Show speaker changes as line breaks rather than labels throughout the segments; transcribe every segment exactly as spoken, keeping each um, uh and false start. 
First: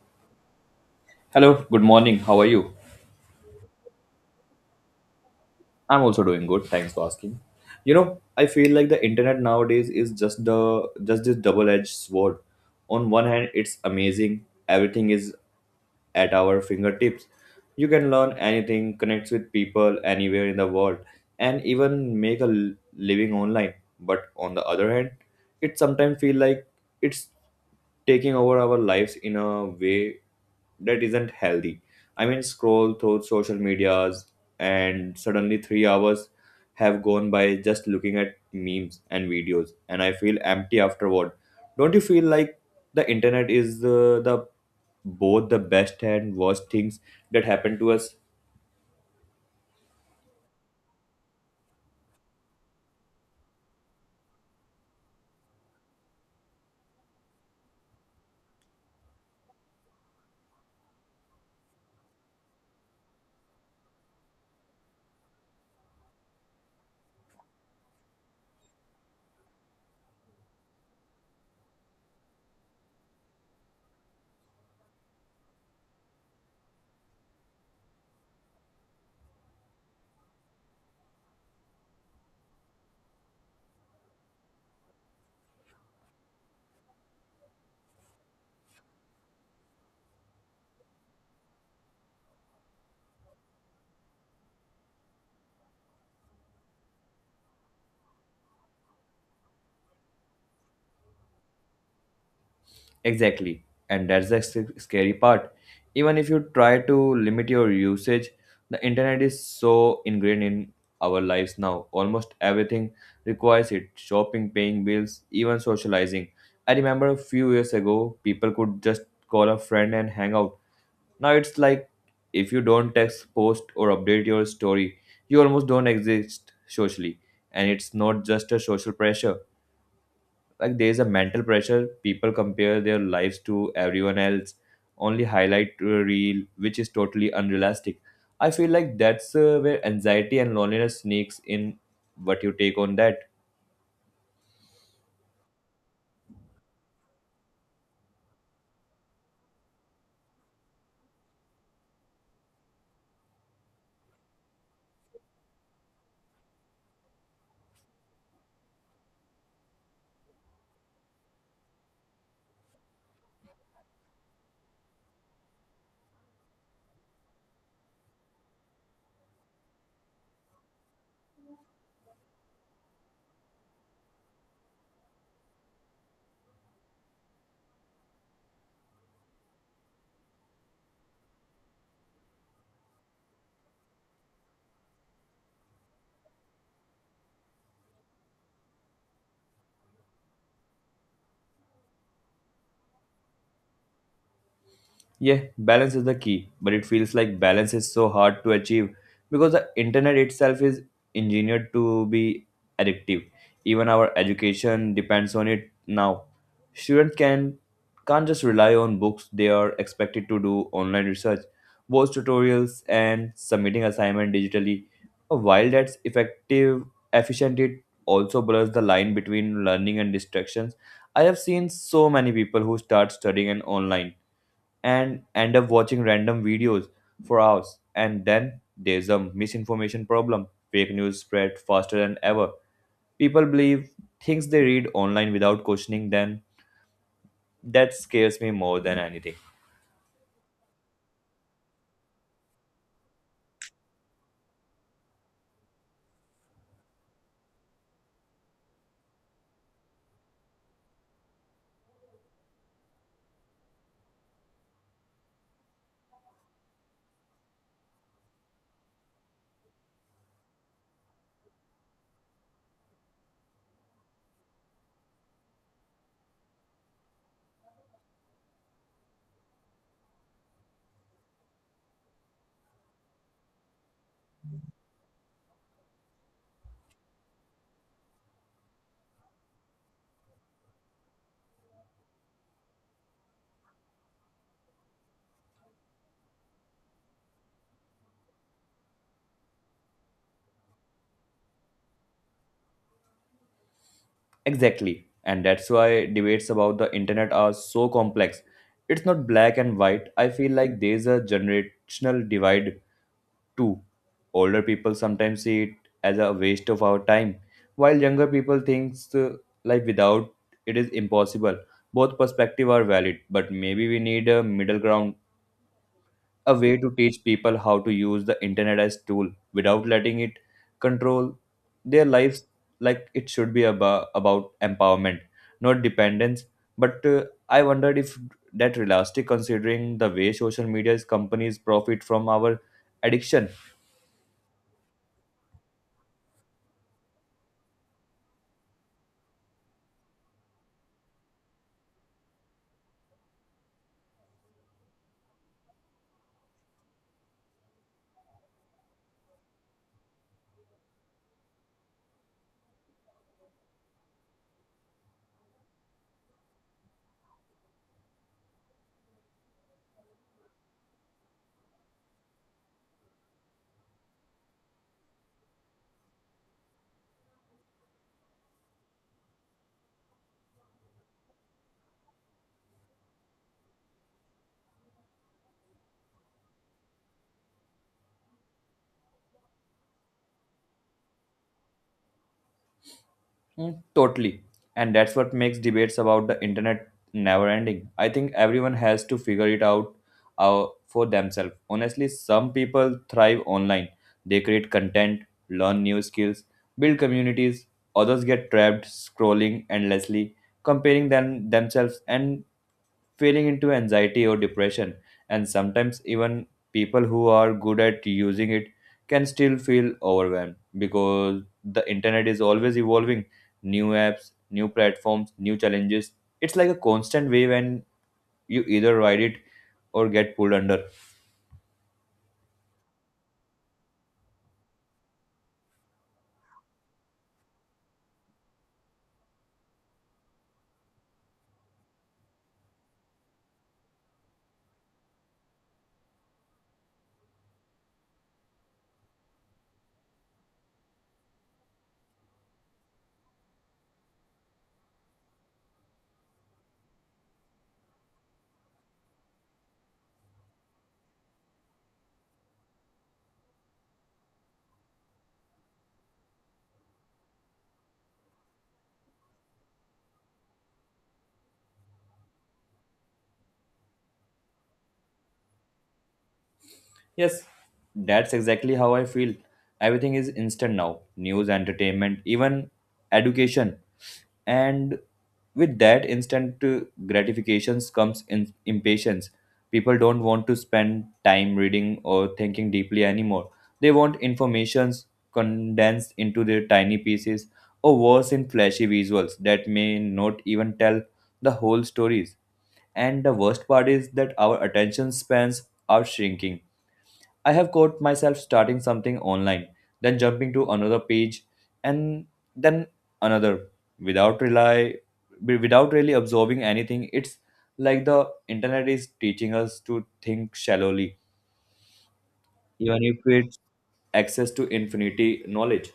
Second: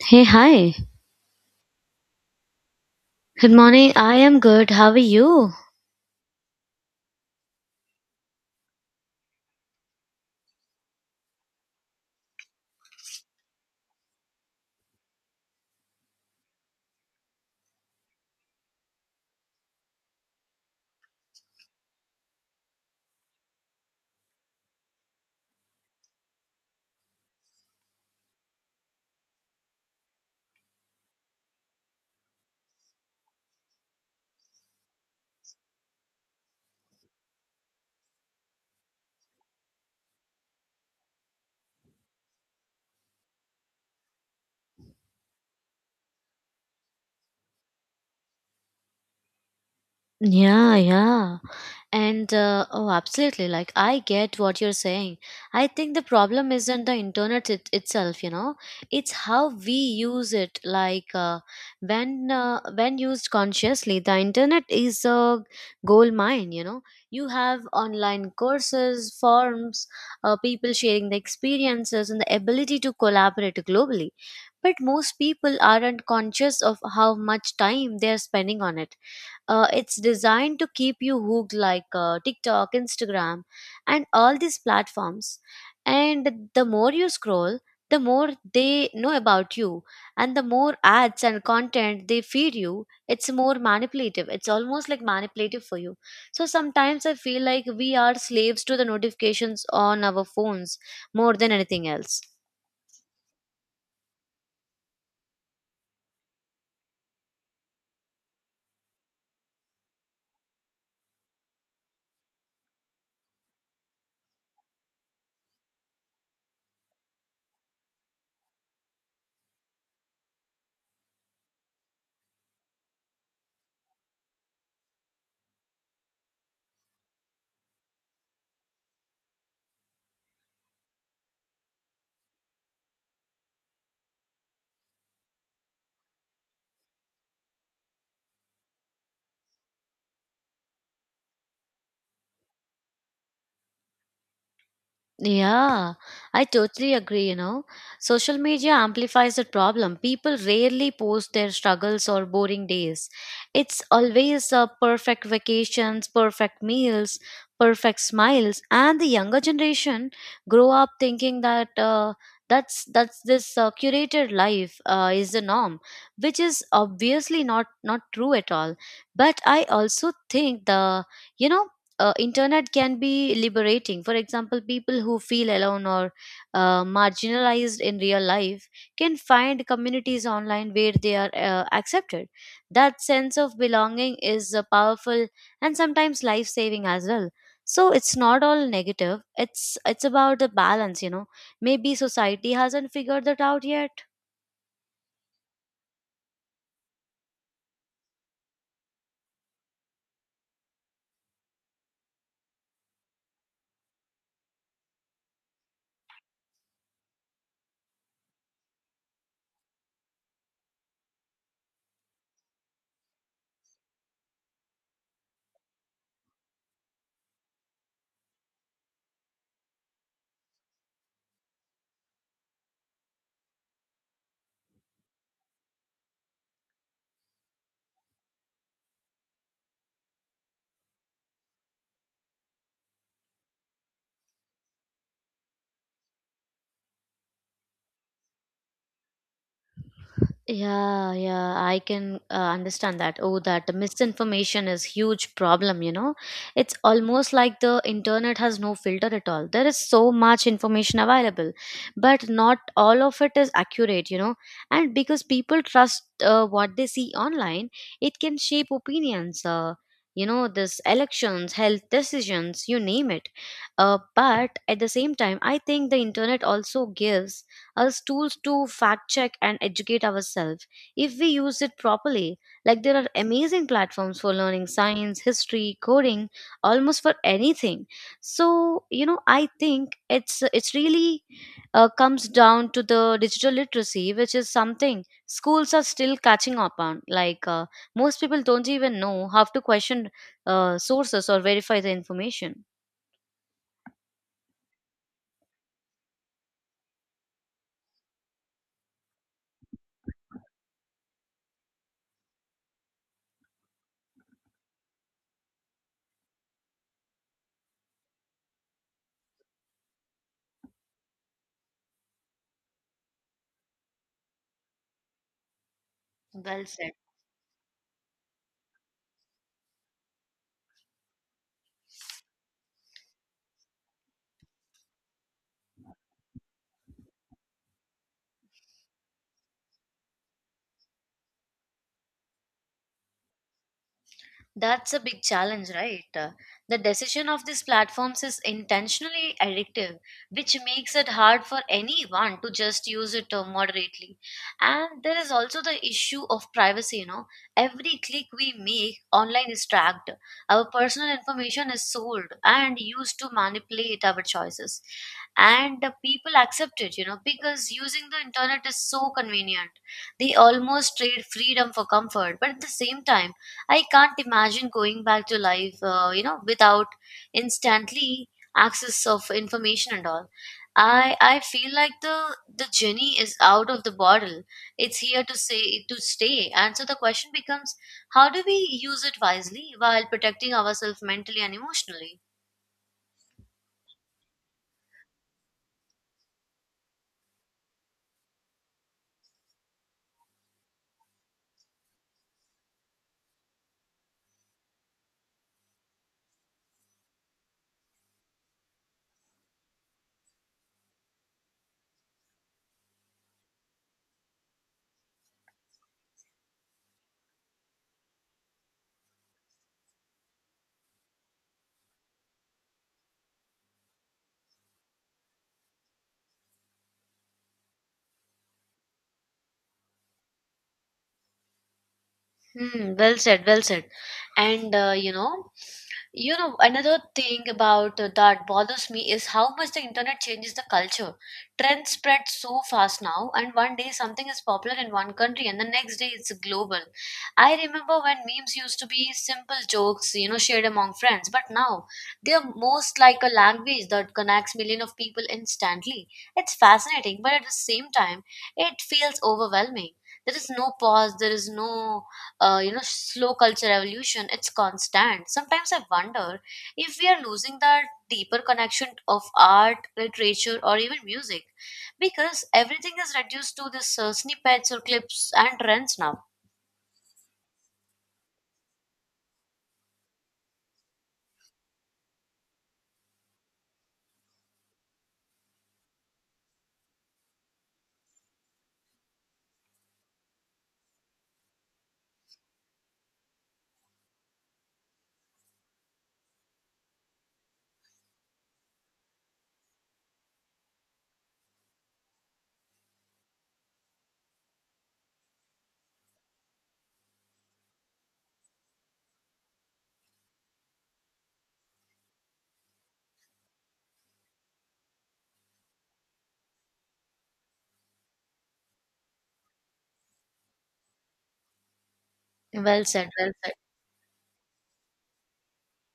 Hey, hi.
Hello, good morning. How are you?
Good morning. I am good. How are you?
I'm also doing good. Thanks for asking. You know, I feel like the internet nowadays is just the just this double-edged sword. On one hand, it's amazing. Everything is at our fingertips. You can learn anything, connect with people anywhere in the world, and even make a l- living online. But on the other hand, it sometimes feel like it's taking over our lives in a way that isn't healthy. I mean, scroll through social medias and suddenly three hours have gone by just looking at memes and videos, and I feel empty afterward. Don't you feel like the internet is uh, the both the best and worst things that happen to us?
Yeah, yeah. And uh, oh, absolutely. Like, I get what you're saying. I think the problem isn't the internet it, itself, you know, it's how we use it. Like, uh, when uh, when used consciously, the internet is a gold mine, you know. You have online courses, forums, uh, people sharing the experiences, and the ability to collaborate globally. But most people aren't conscious of how much time they're spending on it. Uh, it's designed to keep you hooked, like uh, TikTok, Instagram, and all these platforms. And the more you scroll, the more they know about you, and the more ads and content they feed you, it's more manipulative. It's almost like manipulative for you. So sometimes I feel like we are slaves to the notifications on our phones more than anything else.
Exactly, and that's the sc- scary part. Even if you try to limit your usage, the internet is so ingrained in our lives now. Almost everything requires it: shopping, paying bills, even socializing. I remember a few years ago, people could just call a friend and hang out. Now it's like if you don't text, post, or update your story, you almost don't exist socially. And it's not just a social pressure. Like there is a mental pressure. People compare their lives to everyone else, only highlight to a reel, which is totally unrealistic. I feel like that's uh, where anxiety and loneliness sneaks in. What you take on that?
Yeah, I totally agree, you know. Social media amplifies the problem. People rarely post their struggles or boring days. It's always uh, perfect vacations, perfect meals, perfect smiles, and the younger generation grow up thinking that uh, that's that's this uh, curated life uh, is the norm, which is obviously not not true at all. But I also think the you know uh, internet can be liberating. For example, people who feel alone or uh, marginalized in real life can find communities online where they are uh, accepted. That sense of belonging is uh, powerful and sometimes life saving as well. So it's not all negative. It's it's about the balance, you know. Maybe society hasn't figured that out yet.
Yeah, balance is the key, but it feels like balance is so hard to achieve because the internet itself is engineered to be addictive. Even our education depends on it now. Students can Can't just rely on books, they are expected to do online research, watch tutorials and submitting assignment digitally. While that's effective, efficient it also blurs the line between learning and distractions. I have seen so many people who start studying and online and end up watching random videos for hours. And then there's a misinformation problem. Fake news spread faster than ever. People believe things they read online without questioning them. That scares me more than anything.
Yeah, yeah, I can uh, understand that. Oh, that misinformation is huge problem, you know. It's almost like the internet has no filter at all. There is so much information available, but not all of it is accurate, you know. And because people trust uh, what they see online, it can shape opinions. Uh, you know, this elections, health decisions, you name it. Uh, but at the same time, I think the internet also gives as tools to fact check and educate ourselves if we use it properly. Like there are amazing platforms for learning science, history, coding, almost for anything. So, you know, I think it's it's really uh, comes down to the digital literacy, which is something schools are still catching up on. Like uh, most people don't even know how to question uh, sources or verify the information.
Exactly. And that's why debates about the internet are so complex. It's not black and white. I feel like there's a generational divide Two, Older people sometimes see it as a waste of our time, while younger people think uh, life without it is impossible. Both perspectives are valid, but maybe we need a middle ground, a
Well
way to
said.
teach people how to use the internet as tool without letting it control their lives. Like it should be about, about empowerment, not dependence. But uh, I wondered if that realistic considering the way social media's companies profit from our addiction.
That's a big challenge, right? Uh, The decision of these platforms is intentionally addictive, which makes it hard for anyone to just use it uh, moderately. And there is also the issue of privacy, you know. Every click we make online is tracked. Our personal information is sold and used to manipulate our choices. And the people accept it, you know, because using the internet is so convenient. They almost trade freedom for comfort, but at the same time, I can't imagine going back to life, uh, you know, without instantly access of information and all. I I feel like the the genie is out of the bottle. It's here to say to stay, and so the question becomes: how do we use it wisely while protecting ourselves mentally and emotionally?
Mm, totally. And that's what makes debates about the internet never ending. I think everyone has to figure it out uh, for themselves. Honestly, some people thrive online. They create content, learn new skills, build communities. Others get trapped scrolling endlessly, comparing them themselves and feeling into anxiety or depression. And sometimes, even people who are good at using it can still feel overwhelmed because the internet is always evolving new apps, new platforms, new challenges. It's like a constant wave, and you either ride it or get pulled under.
Hmm, well said, well said. And uh, you know, you know another thing about uh, that bothers me is how much the internet changes the culture. Trends spread so fast now, and one day something is popular in one country, and the next day it's global. I remember when memes used to be simple jokes, you know, shared among friends, but now they are most like a language that connects millions of people instantly. It's fascinating, but at the same time it feels overwhelming. There is no pause. There is no uh, you know slow culture evolution. It's constant. Sometimes I wonder if we are losing the deeper connection of art, literature, or even music, because everything is reduced to the uh, snippets or clips and trends now.
Yes, that's exactly how I feel. Everything is instant now news, entertainment, even education, and with that instant uh, gratifications comes in impatience. People don't want to spend time reading or thinking deeply anymore. They want informations condensed into their tiny pieces, or worse in flashy visuals that may not even tell the whole stories. And the worst part is that our attention spans are shrinking. I have caught myself starting something online, then jumping to another page, and then another without rely wi- without really absorbing anything. It's like the internet is teaching us to think shallowly,
Well
even
said,
if
well said.
it's access to infinity knowledge.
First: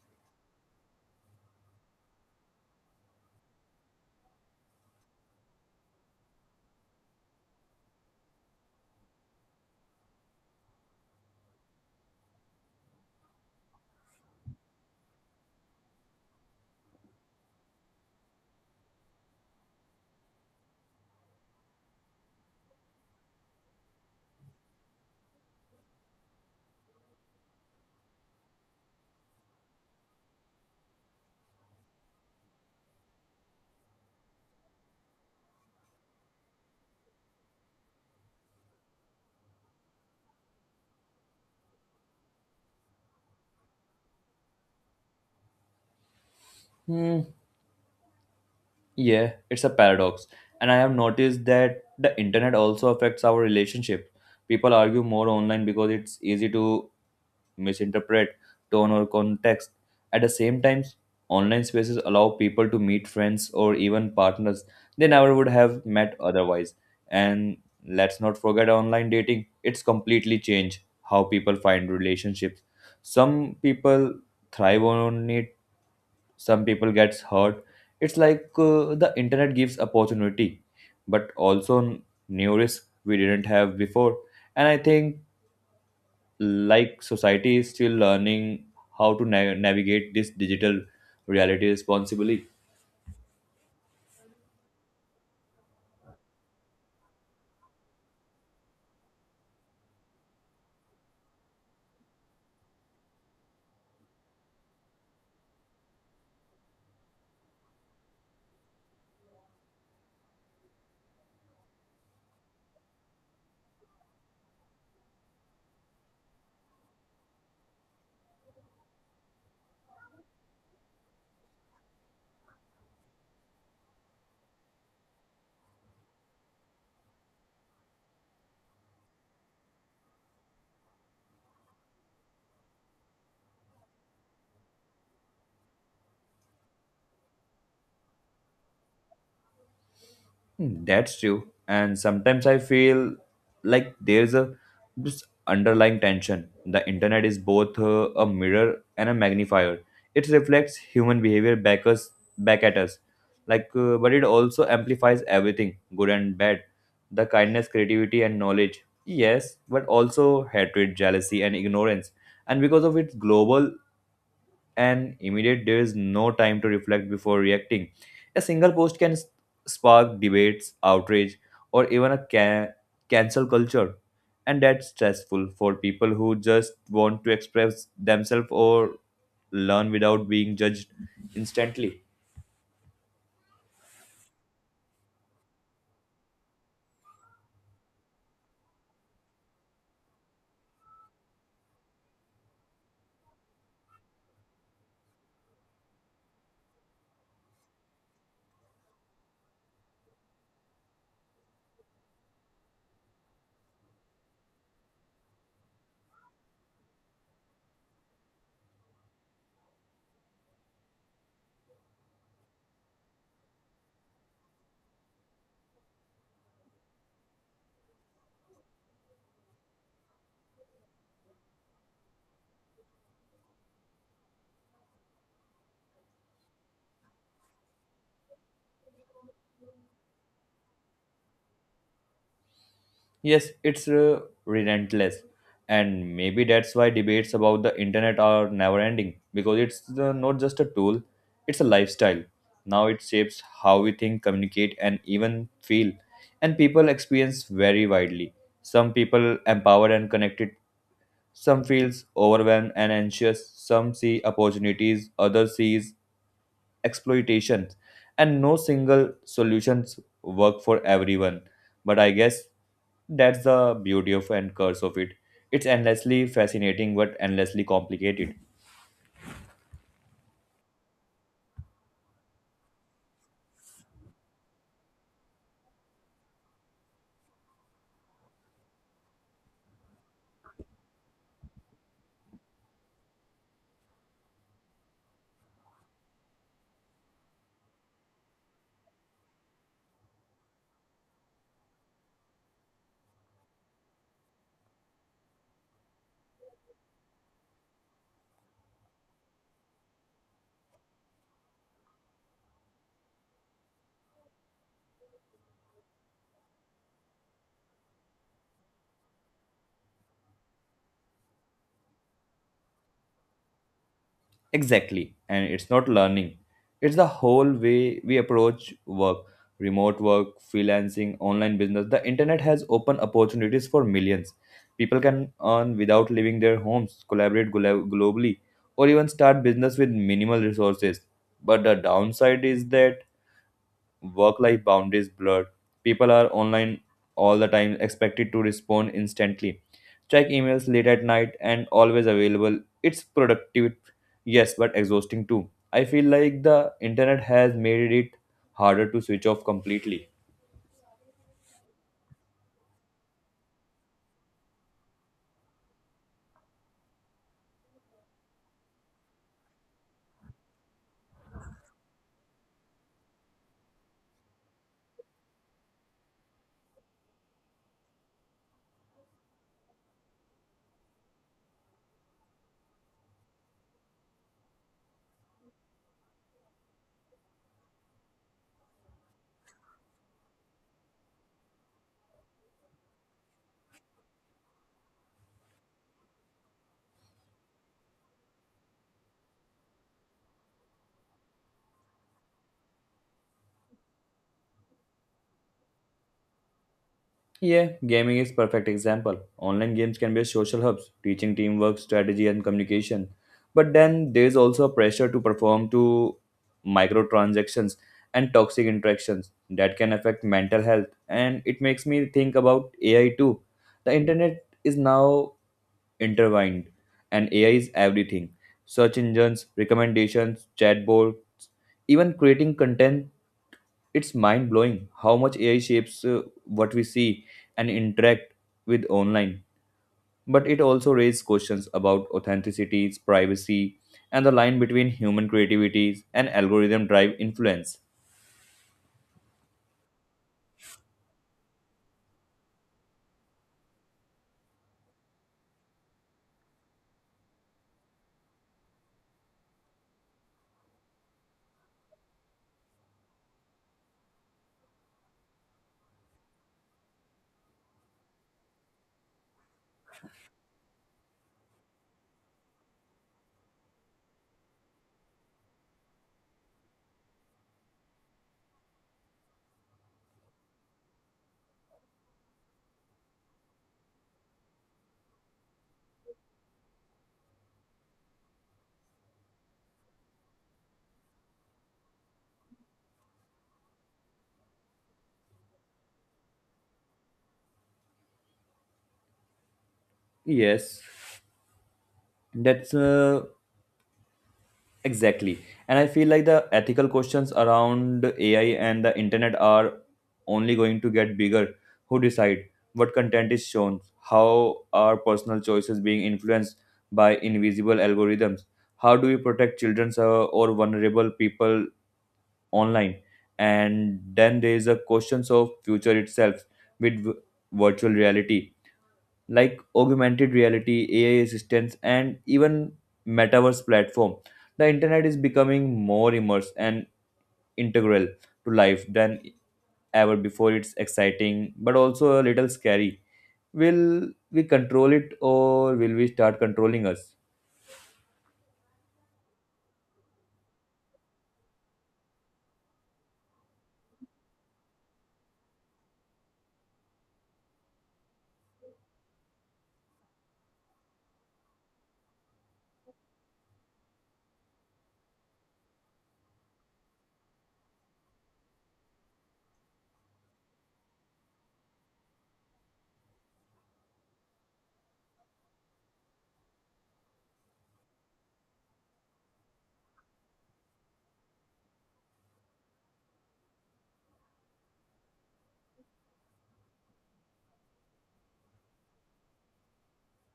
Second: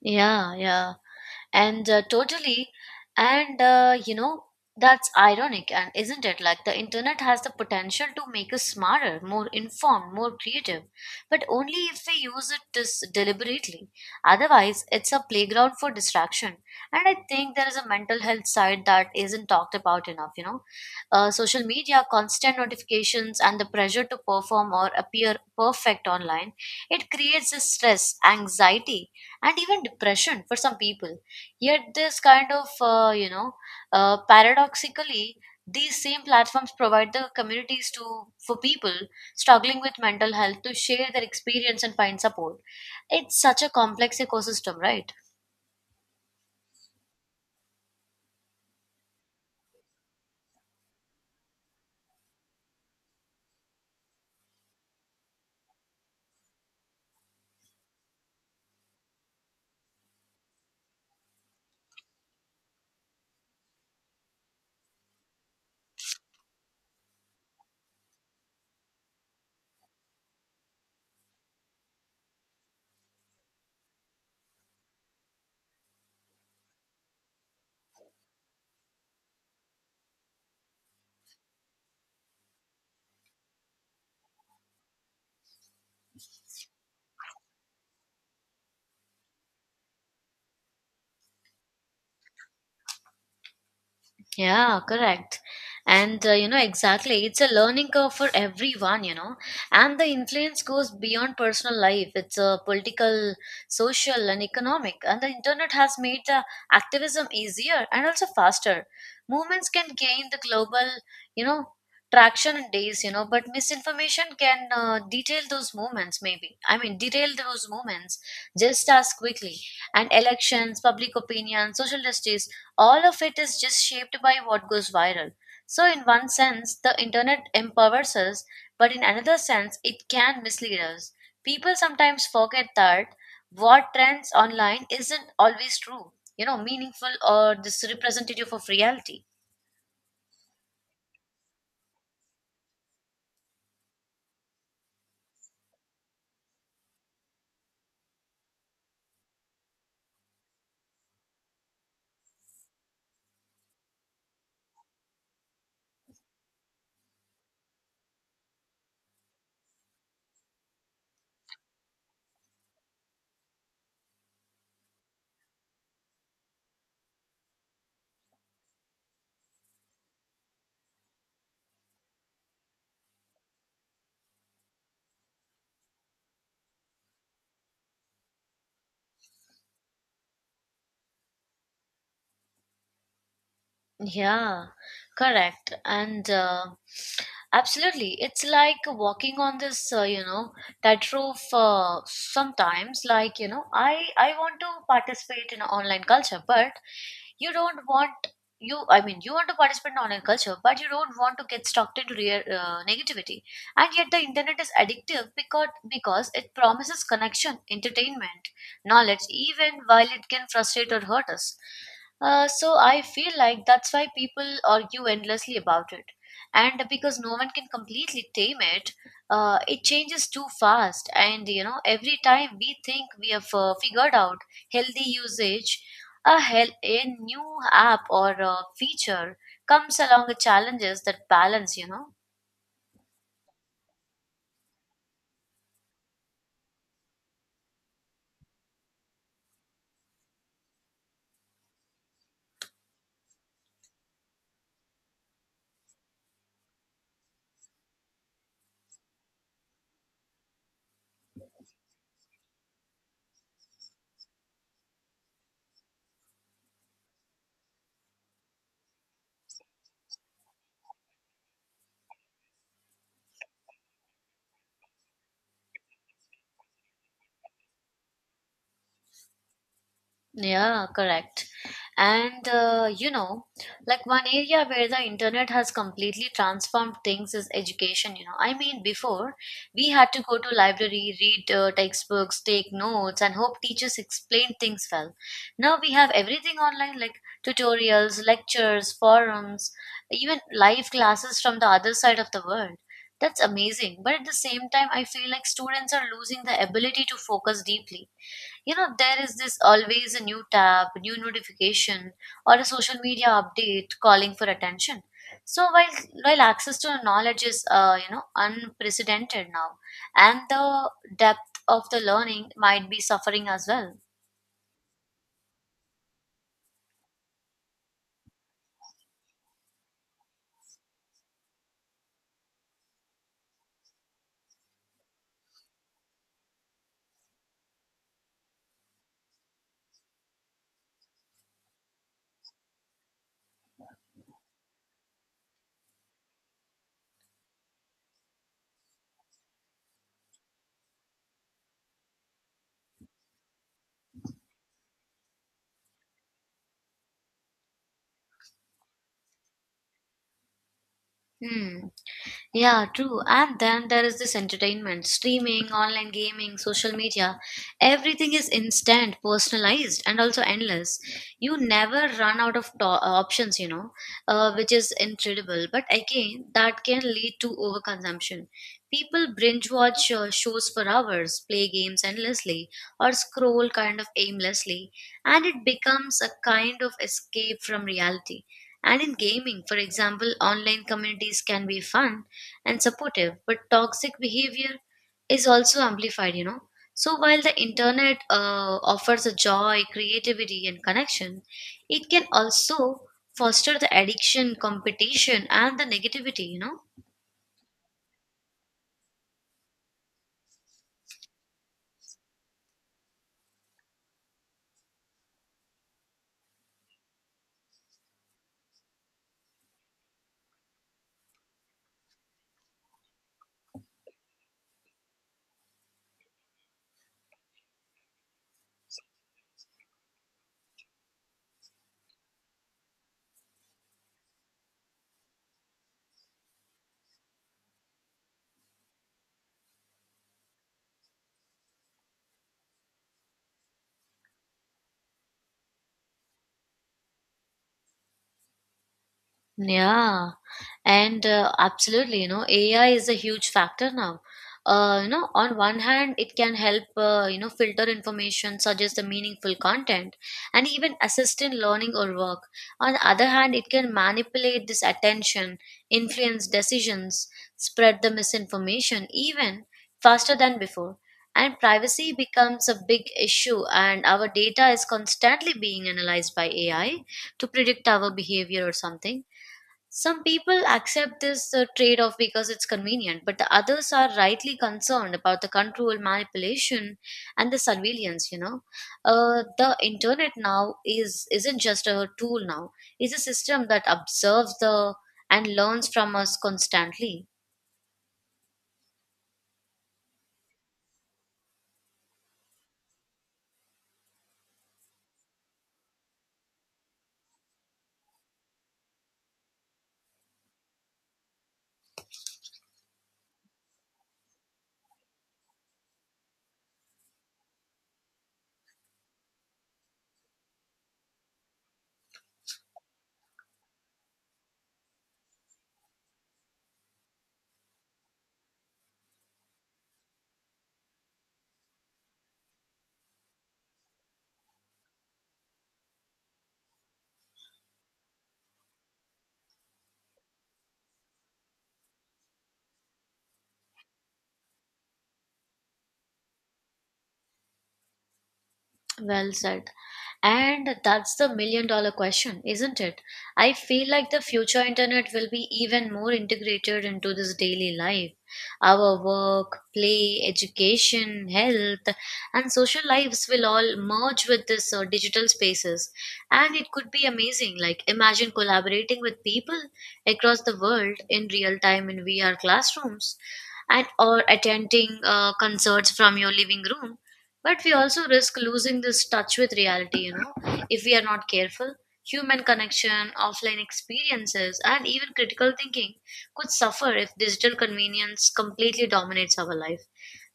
Yeah yeah and uh, totally and uh, You know, that's ironic, and isn't it? Like the internet has the potential to make us smarter, more informed, more creative, but only if we use it dis- deliberately. Otherwise it's a playground for distraction. And I think there is a mental health side that isn't talked about enough, you know. Uh, social media, constant notifications, and the pressure to perform or appear perfect online, it creates this stress, anxiety, and even depression for some people. Yet this kind of uh, you know uh, paradoxically, these same platforms provide the communities to for people struggling with mental health to share their experience and find support. It's such a complex ecosystem, right?
Hmm. Yeah, it's a paradox, and I have noticed that the internet also affects our relationship. People argue more online because it's easy to misinterpret tone or context. At the same time, online spaces allow people to meet friends or even partners they never would have met otherwise. And let's not forget online dating, it's completely changed how people find relationships. Some people thrive on it, some people gets hurt. It's like uh, the internet gives opportunity, but also new risk we didn't have before. And I think like society is still learning how to na- navigate this digital reality responsibly.
Yeah, correct. And uh, you know, exactly. It's a learning curve for everyone, you know. And the influence goes beyond personal life. It's uh, political, social, and economic. And the internet has made the activism easier and also faster. Movements can gain the global, you know, traction in days, you know, but misinformation can uh, detail those movements, maybe. I mean, detail those movements just as quickly. And elections, public opinion, social justice, all of it is just shaped by what goes viral. So, in one sense, the internet empowers us, but in another sense, it can mislead us. People sometimes forget that what trends online isn't always true, you know, meaningful or this representative of reality.
Hmm, that's true. And sometimes I feel like there's a this underlying tension. The internet is both uh, a mirror and a magnifier. It reflects human behavior back us back at us, like uh, but it also amplifies everything good and bad, the kindness creativity and knowledge, yes, but also hatred jealousy and ignorance. And because of its global and immediate there is no time to reflect before reacting. A single post can s- spark debates outrage, or even a ca- cancel culture. And that's stressful for people who just want to express themselves or learn without being judged instantly.
Yeah, correct. And uh, Absolutely, it's like walking on this, uh, you know, tightrope uh, sometimes. Like, you know, I I want to participate in online culture, but you don't want you I mean you want to participate in online culture, but you don't want to get stuck into real, uh, negativity. And yet the internet is addictive, because because it promises connection, entertainment, knowledge, even while it can frustrate or hurt us. Uh, so I feel like that's why people argue endlessly about it. And because no one can completely tame it, uh, it changes too fast. And you know, every time we think we have uh, figured out healthy usage, a, hel- a new app or a feature comes along with challenges that balance, you know.
Yes, it's uh, relentless. And maybe that's why debates about the internet are never ending because it's uh, not just a tool, it's a lifestyle. Now it shapes how we think, communicate, and even feel. And people experience very widely. Some people empowered and connected, some feels overwhelmed and anxious, some see opportunities, others sees exploitation, and no single solutions work for everyone. But I guess that's the beauty of and curse of it. It's endlessly fascinating but endlessly complicated.
Yeah, correct. And uh, you know, like, one area where the internet has completely transformed things is education. You know, I mean, before we had to go to library, read uh, textbooks, take notes, and hope teachers explained things well. Now we have everything online, like tutorials, lectures, forums, even live classes from the other side of the world. That's amazing, but at the same time, I feel like students are losing the ability to focus deeply. You know, there is this always a new tab, new notification, or a social media update calling for attention. So while while access to knowledge is uh, you know, unprecedented now, and the depth of the learning might be suffering as well.
Exactly. And it's not learning, it's the whole way we approach work, remote work, freelancing, online business. The internet has opened opportunities for millions. People can earn without leaving their homes, collaborate glo- globally, or even start business with minimal resources. But the downside is that work life boundaries blurred. People are online all the time, expected to respond instantly, check emails late at night, and always available. It's productive, yes, but exhausting too. I feel like the internet has made it harder to switch off completely.
Hmm. Yeah, true. And then there is this entertainment, streaming, online gaming, social media. Everything is instant, personalized, and also endless. You never run out of to- uh, options, you know, uh, which is incredible. But again, that can lead to overconsumption. People binge watch uh, shows for hours, play games endlessly, or scroll kind of aimlessly, and it becomes a kind of escape from reality. And in gaming, for example, online communities can be fun and supportive, but toxic behavior is also amplified, you know. So while the internet uh, offers a joy, creativity, and connection, it can also foster the addiction, competition, and the negativity, you know.
Yeah, gaming is perfect example. Online games can be social hubs, teaching teamwork, strategy, and communication. But then there's also a pressure to perform to microtransactions and toxic interactions that can affect mental health. And it makes me think about A I too. The internet is now intertwined, and A I is everything. Search engines, recommendations, chatbots, even creating content, it's mind blowing how much A I shapes uh, what we see and interact with online. But it also raises questions about authenticity, privacy, and the line between human creativity and algorithm drive influence.
Yeah, and uh, absolutely, you know, A I is a huge factor now. Uh, you know, on one hand, it can help, uh, you know, filter information, suggest the meaningful content, and even assist in learning or work. On the other hand, it can manipulate this attention, influence decisions, spread the misinformation even faster than before. And privacy becomes a big issue, and our data is constantly being analyzed by A I to predict our behavior or something. Some people accept this uh, trade off because it's convenient, but the others are rightly concerned about the control, manipulation, and the surveillance. You know, uh, the internet now is isn't just a tool now; it's a system that observes the and learns from us constantly.
Yes, that's uh, exactly. And I feel like the ethical questions around A I and the internet are only going to get bigger. Who decide what content is shown? How are personal choices being influenced by invisible algorithms? How do we protect children uh, or vulnerable people online? And then there is a question of future itself with v- virtual reality like augmented reality, A I assistants, and even metaverse platform. The internet is becoming more immersed and integral to life than ever before. It's exciting, but also a little scary. Will we control it or will we start controlling us?
Well said. And that's the million dollar question, isn't it? I feel like the future internet will be even more integrated into this daily life. Our work, play, education, health, and social lives will all merge with this uh, digital spaces. And it could be amazing. Like, imagine collaborating with people across the world in real time in V R classrooms, and or attending uh, concerts from your living room. But we also risk losing this touch with reality, you know, if we are not careful. Human connection, offline experiences, and even critical thinking could suffer if digital convenience completely dominates our life.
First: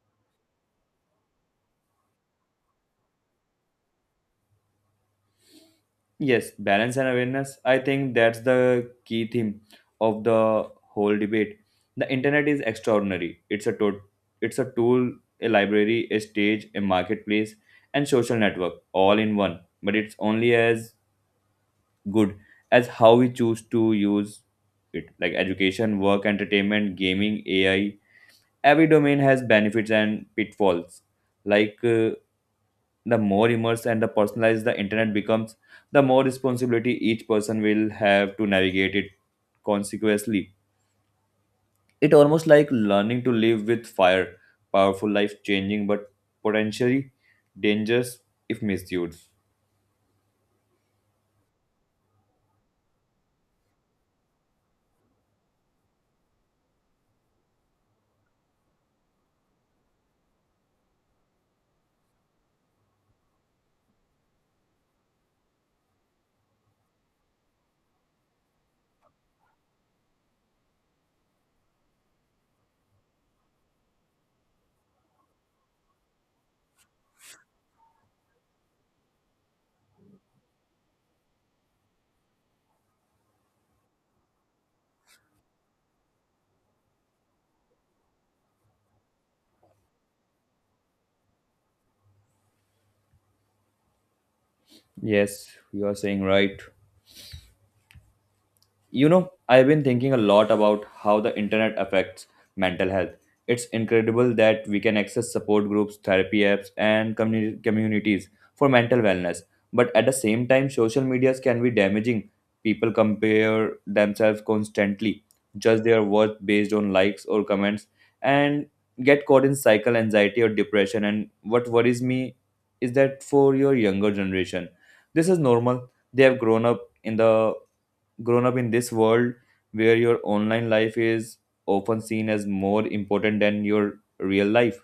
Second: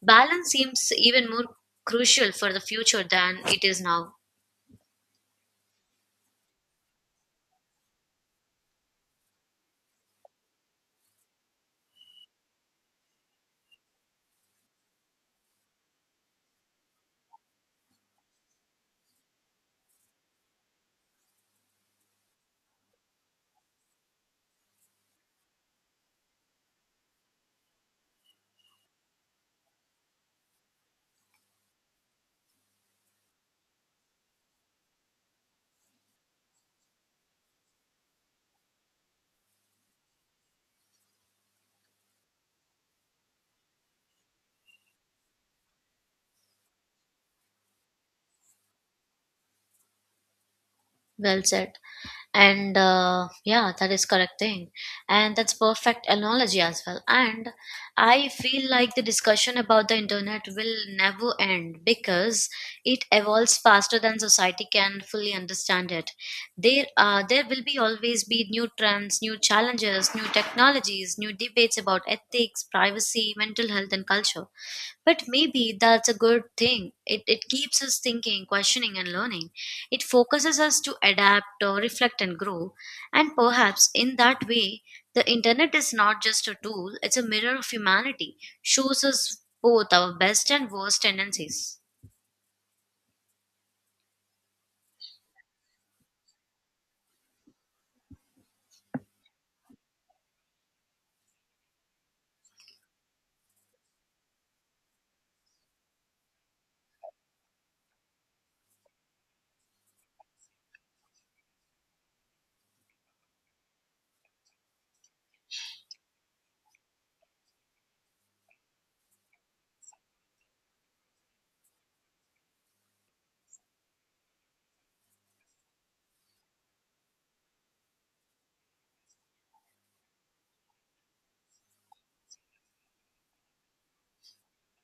Balance seems even more crucial for the future than it is now.
Yes, balance and awareness. I think that's the key theme of the whole debate. The internet is extraordinary. It's a to- it's a tool, a library, a stage, a marketplace, and social network all in one. But it's only as good as how we choose to use it. Like education, work, entertainment, gaming, A I. Every domain has benefits and pitfalls. Like uh, the more immersed and the personalized the internet becomes, the more responsibility each person will have to navigate it consequently. It almost like learning to live with fire, powerful, life changing, but potentially dangerous if misused.
Well said. And uh, Yeah, that is correct thing, and that's perfect analogy as well. And I feel like the discussion about the internet will never end because it evolves faster than society can fully understand it. There uh, there will be always be new trends, new challenges, new technologies, new debates about ethics, privacy, mental health, and culture. But maybe that's a good thing. It, it keeps us thinking, questioning, and learning. It focuses us to adapt, or reflect, and grow. And perhaps in that way, the internet is not just a tool, it's a mirror of humanity, shows us both our best and worst tendencies.
Yes, you are saying right. You know, I've been thinking a lot about how the internet affects mental health. It's incredible that we can access support groups, therapy apps, and communi- communities for mental wellness. But at the same time, social medias can be damaging. People compare themselves constantly, judge their worth based on likes or comments, and get caught in cycle anxiety or depression. And what worries me is that for your younger generation, this is normal. They have grown up in the grown up in this world where your online life is often seen as more important than your real life.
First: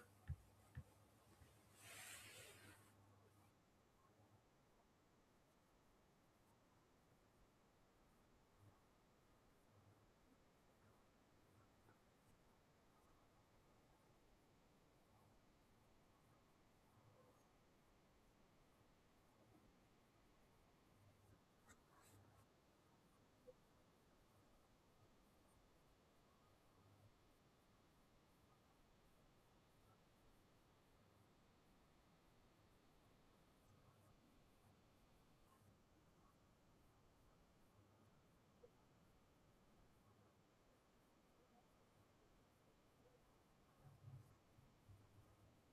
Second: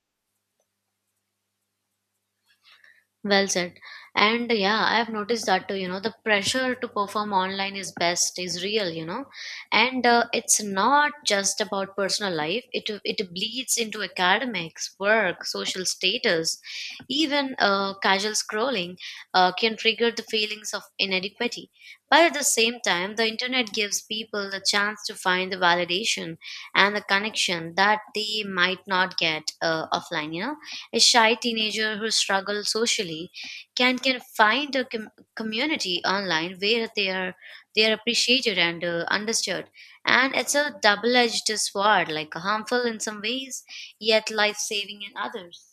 Well said. And yeah, I have noticed that too. You know, the pressure to perform online is best is real. You know, and uh, it's not just about personal life. It it bleeds into academics, work, social status, even uh, casual scrolling uh, can trigger the feelings of inadequacy. But at the same time, the internet gives people the chance to find the validation and the connection that they might not get uh, offline. You know, a shy teenager who struggles socially can can find a com- community online where they are they are appreciated and uh, understood. And it's a double-edged sword, like harmful in some ways, yet life-saving in others.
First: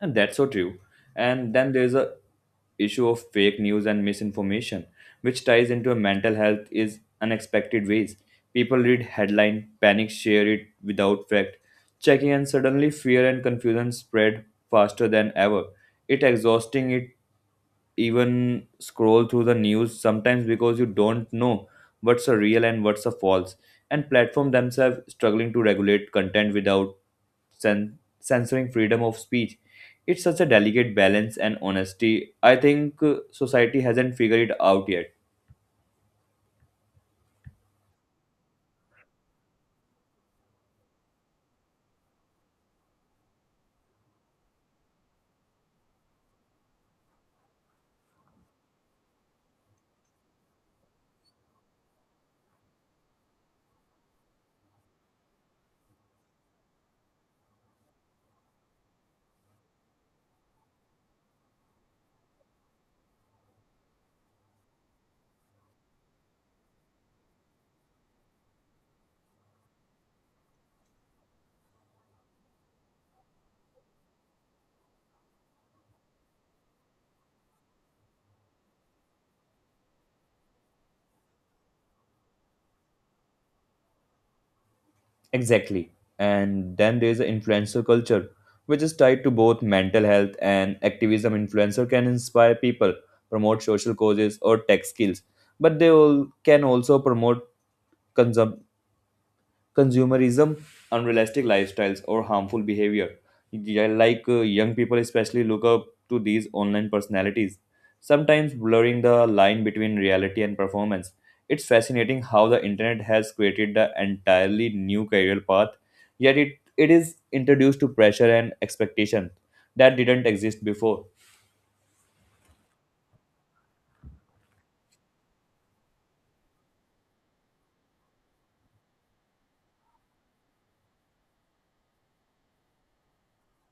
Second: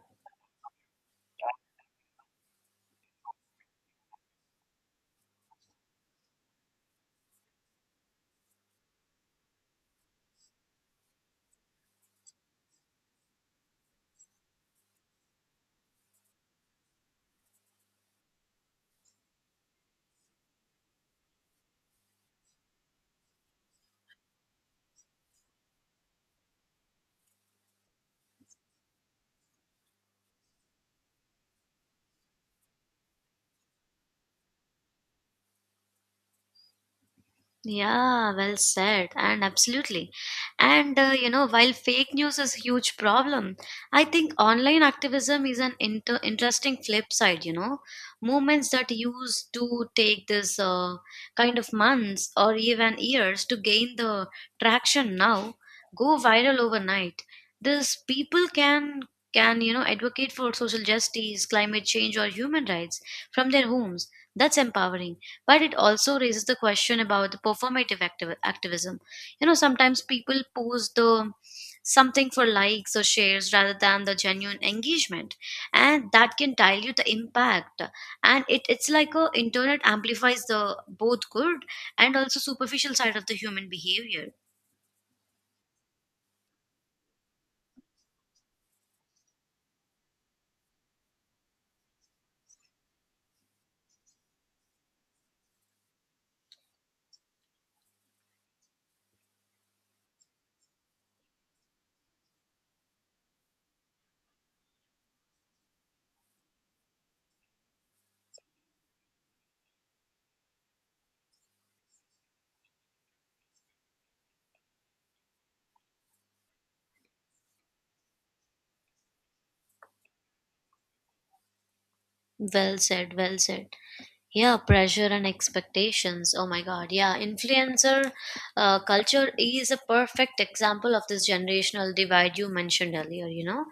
And that's so true. And then there's a issue of fake news and misinformation which ties into a mental health is unexpected ways. People read headline panic share it without fact checking, and suddenly fear and confusion spread faster than ever. It exhausting it even scroll through the news sometimes because you don't know what's a real and what's a false. And platform themselves struggling to regulate content without cen- censoring freedom of speech. It's such a delicate balance, and honesty I think uh, society hasn't figured it out yet.
Yeah, well said, and absolutely. And uh, You know, while fake news is a huge problem, I think online activism is an inter interesting flip side, you know. Movements that used to take this uh, kind of months or even years to gain the traction now go viral overnight. This people can can, you know, advocate for social justice, climate change, or human rights from their homes. That's empowering, but it also raises the question about the performative activ- activism You know, sometimes people post the something for likes or shares rather than the genuine engagement, and that can dilute the impact. And it, it's like a internet amplifies the both good and also superficial side of the human behavior.
Exactly. And then there's the influencer culture which is tied to both mental health and activism. Influencer can inspire people, promote social causes or tech skills, but they all can also promote consum- consumerism, unrealistic lifestyles, or harmful behavior. Yeah, like uh, young people, especially, look up to these online personalities, sometimes blurring the line between reality and performance. It's fascinating how the internet has created the entirely new career path, yet it, it is introduced to pressure and expectation that didn't exist before.
Well said, well said. Yeah, pressure and expectations. Oh my God. Yeah, influencer uh, culture is a perfect example of this generational divide you mentioned earlier. You know,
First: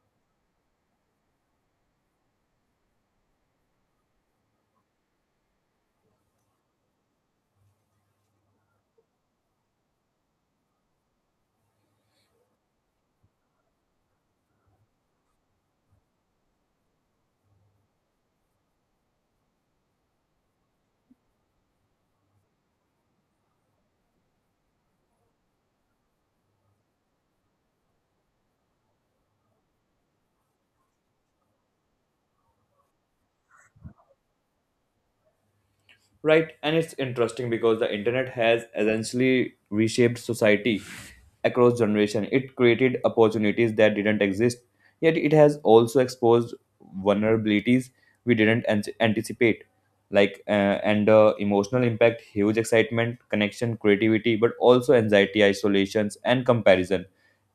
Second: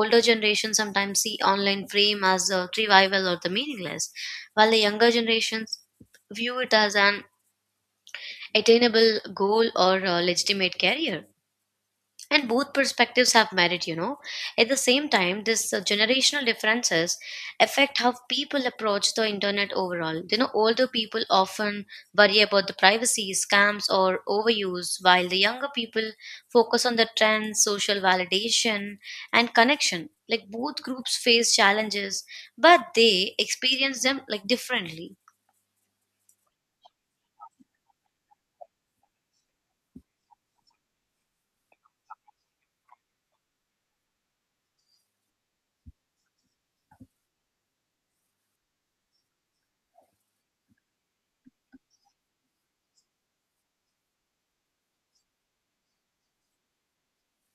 older generations sometimes see online fame as a trivial or the meaningless, while the younger generations view it as an attainable goal or a legitimate career. And both perspectives have merit, you know. At the same time, this uh, generational differences affect how people approach the internet overall. You know, older people often worry about the privacy, scams, or overuse, while the younger people focus on the trends, social validation, and connection. Like, both groups face challenges, but they experience them like differently.
Right, and it's interesting because the internet has essentially reshaped society across generation. It created opportunities that didn't exist, yet it has also exposed vulnerabilities we didn't an- anticipate. Like uh, and the emotional impact, huge excitement, connection, creativity, but also anxiety, isolations, and comparison.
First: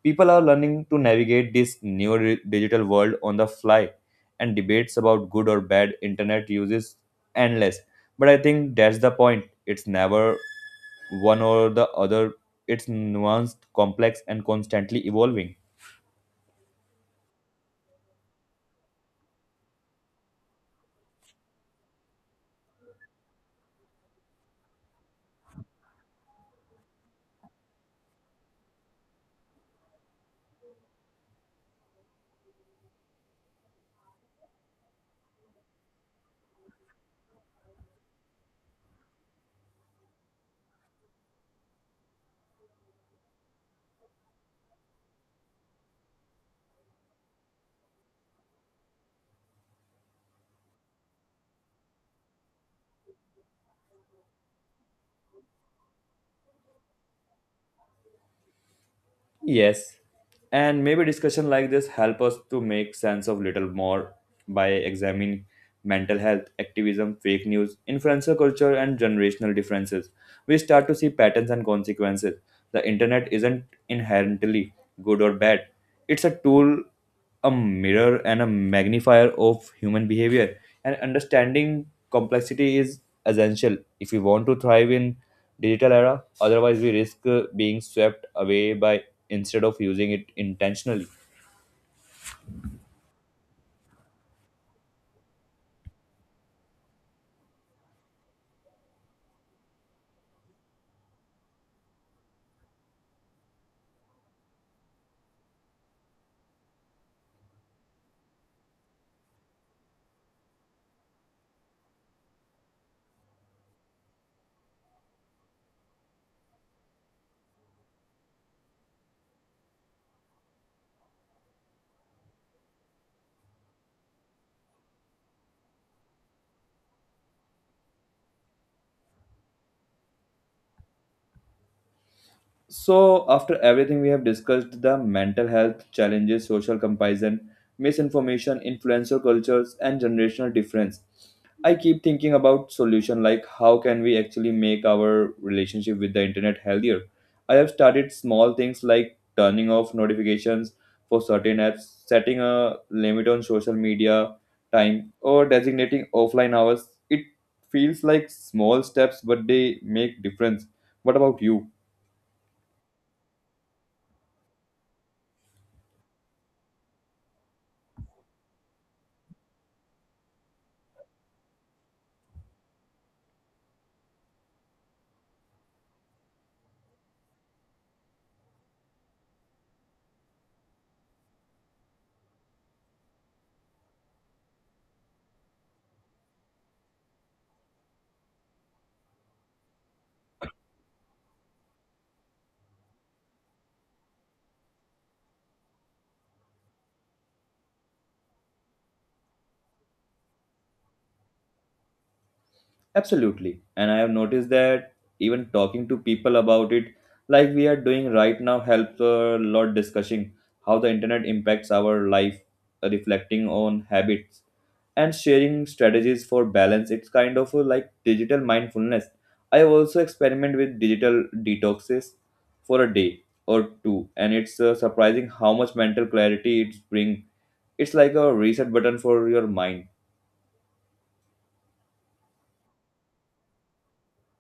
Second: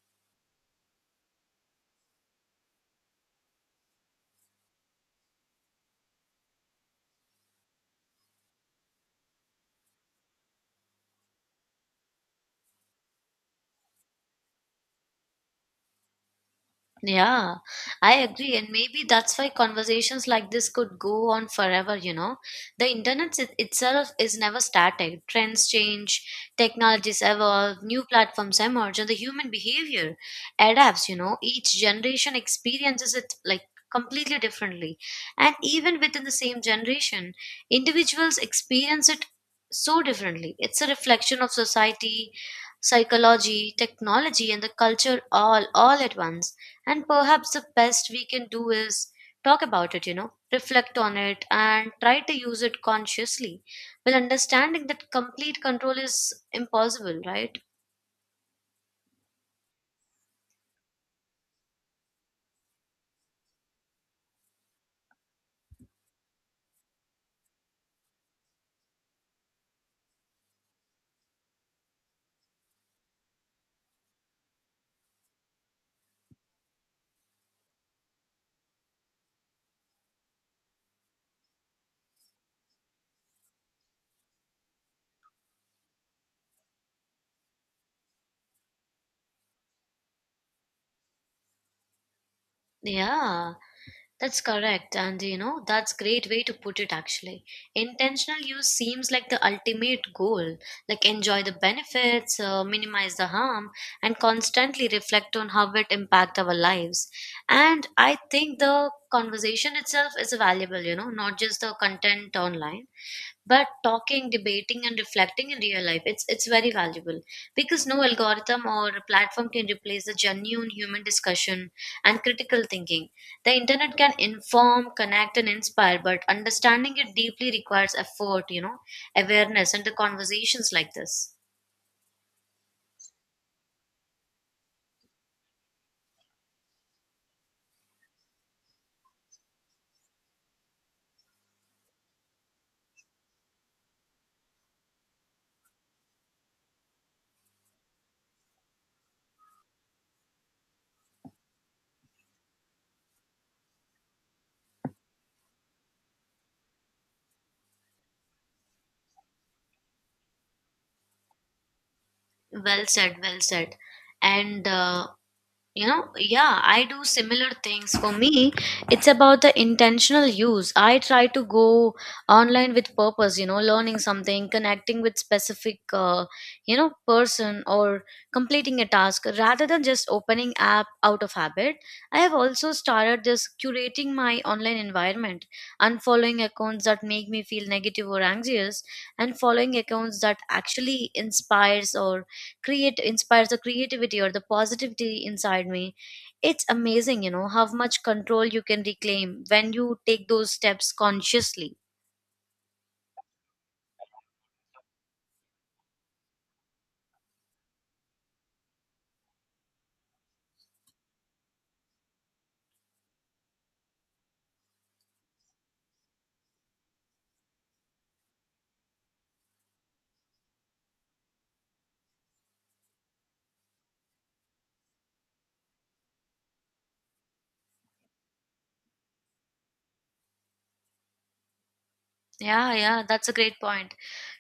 People are learning to navigate this new di- digital world on the fly, and debates about good or bad internet use is endless. But I think that's the point. It's never one or the other, it's nuanced, complex, and constantly evolving.
Yeah, I agree. And maybe that's why conversations like this could go on forever, you know. The internet it- itself is never static. Trends change, technologies evolve, new platforms emerge, and the human behavior adapts, you know. Each generation experiences it like completely differently. And even within the same generation, individuals experience it so differently. It's a reflection of society, psychology, technology, and the culture all all at once. And perhaps the best we can do is talk about it, you know, reflect on it, and try to use it consciously, while understanding that complete control is impossible, right?
Yes, and maybe discussion like this help us to make sense of little more by examining mental health, activism, fake news, influencer culture, and generational differences. We start to see patterns and consequences. The internet isn't inherently good or bad, it's a tool, a mirror and a magnifier of human behavior. And understanding complexity is essential if we want to thrive in digital era, otherwise we risk uh, being swept away by instead of using it intentionally.
Yeah. That's correct, and you know, that's great way to put it actually. Intentional use seems like the ultimate goal, like enjoy the benefits, uh, minimize the harm, and constantly reflect on how it impact our lives. And I think the conversation itself is valuable, you know, not just the content online, but talking, debating, and reflecting in real life. It's it's very valuable because no algorithm or platform can replace the genuine human discussion and critical thinking. The internet can inform, connect, and inspire, but understanding it deeply requires effort, you know, awareness, and the conversations like this.
So, after everything we have discussed the mental health challenges, social comparison, misinformation, influencer cultures, and generational difference, I keep thinking about solution like how can we actually make our relationship with the internet healthier. I have started small things like turning off notifications for certain apps, setting a limit on social media time, or designating offline hours. It feels like small steps, but they make difference. What about you?
Well said, well said. And uh, You know, yeah, I do similar things. For me, it's about the intentional use. I try to go online with purpose, you know, learning something, connecting with specific, uh, you know person, or completing a task rather than just opening app out of habit. I have also started this curating my online environment, unfollowing accounts that make me feel negative or anxious, and following accounts that actually inspires or create inspires the creativity or the positivity inside me. It's amazing, you know, how much control you can reclaim when you take those steps consciously.
Absolutely. And I have noticed that even talking to people about it, like we are doing right now, helps a lot discussing how the internet impacts our life, uh, reflecting on habits, and sharing strategies for balance. It's kind of a, like digital mindfulness. I also experiment with digital detoxes for a day or two, and it's uh, surprising how much mental clarity it's bring. It's like a reset button for your mind.
Yeah, yeah, that's a great point.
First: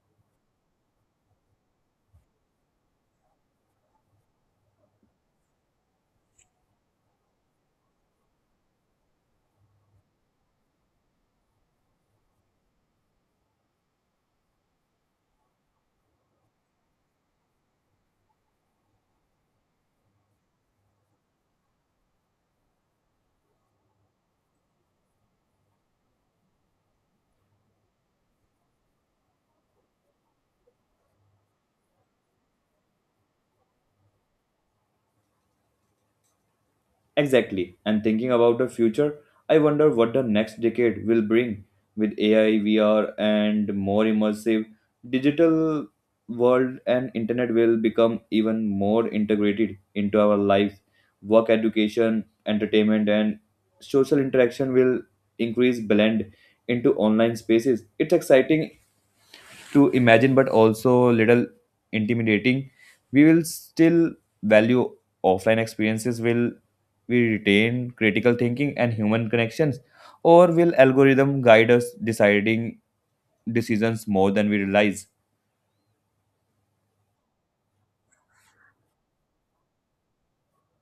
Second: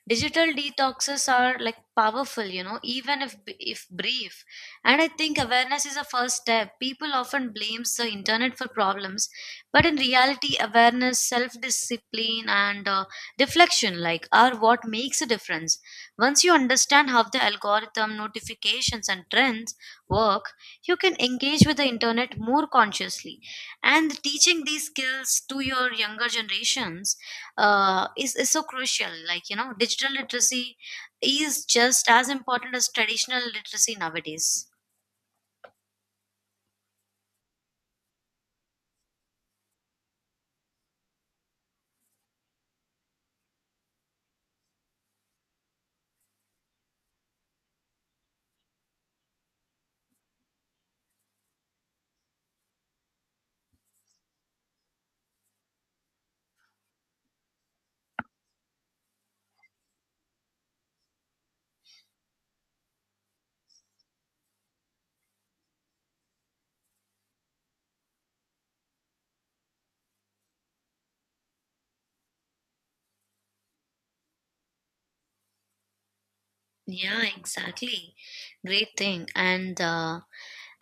Digital detoxes are like powerful, you know, even if if brief. And I think awareness is a first step. People often blames the internet for problems, but in reality, awareness, self discipline, and uh, reflection, like, are what makes a difference. Once you understand how the algorithm, notifications, and trends work, you can engage with the internet more consciously. And teaching these skills to your younger generations uh, is, is so crucial. Like, you know, digital literacy is just as important as traditional literacy nowadays.
Exactly. And thinking about the future, I wonder what the next decade will bring with A I, V R, and more immersive digital world, and internet will become even more integrated into our lives. Work education, entertainment, and social interaction will increase blend into online spaces. It's exciting to imagine but also little intimidating. We will still value offline experiences? Will we retain critical thinking and human connections, or will algorithm guide us deciding decisions more than we realize?
Yeah, exactly. Great thing. And, uh,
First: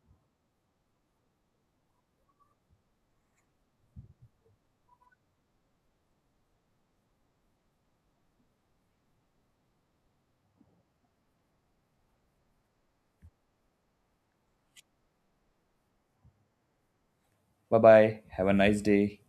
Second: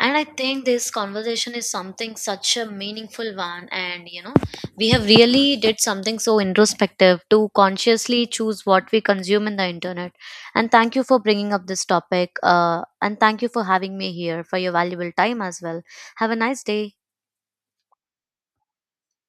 and I think this conversation is something such a meaningful one. And, you know, we have really did something so introspective to consciously choose what we consume in the internet. And thank you for bringing up this topic. Uh, and thank you for having me here for your valuable time as well. Have a nice day.
Bye bye, have a nice day.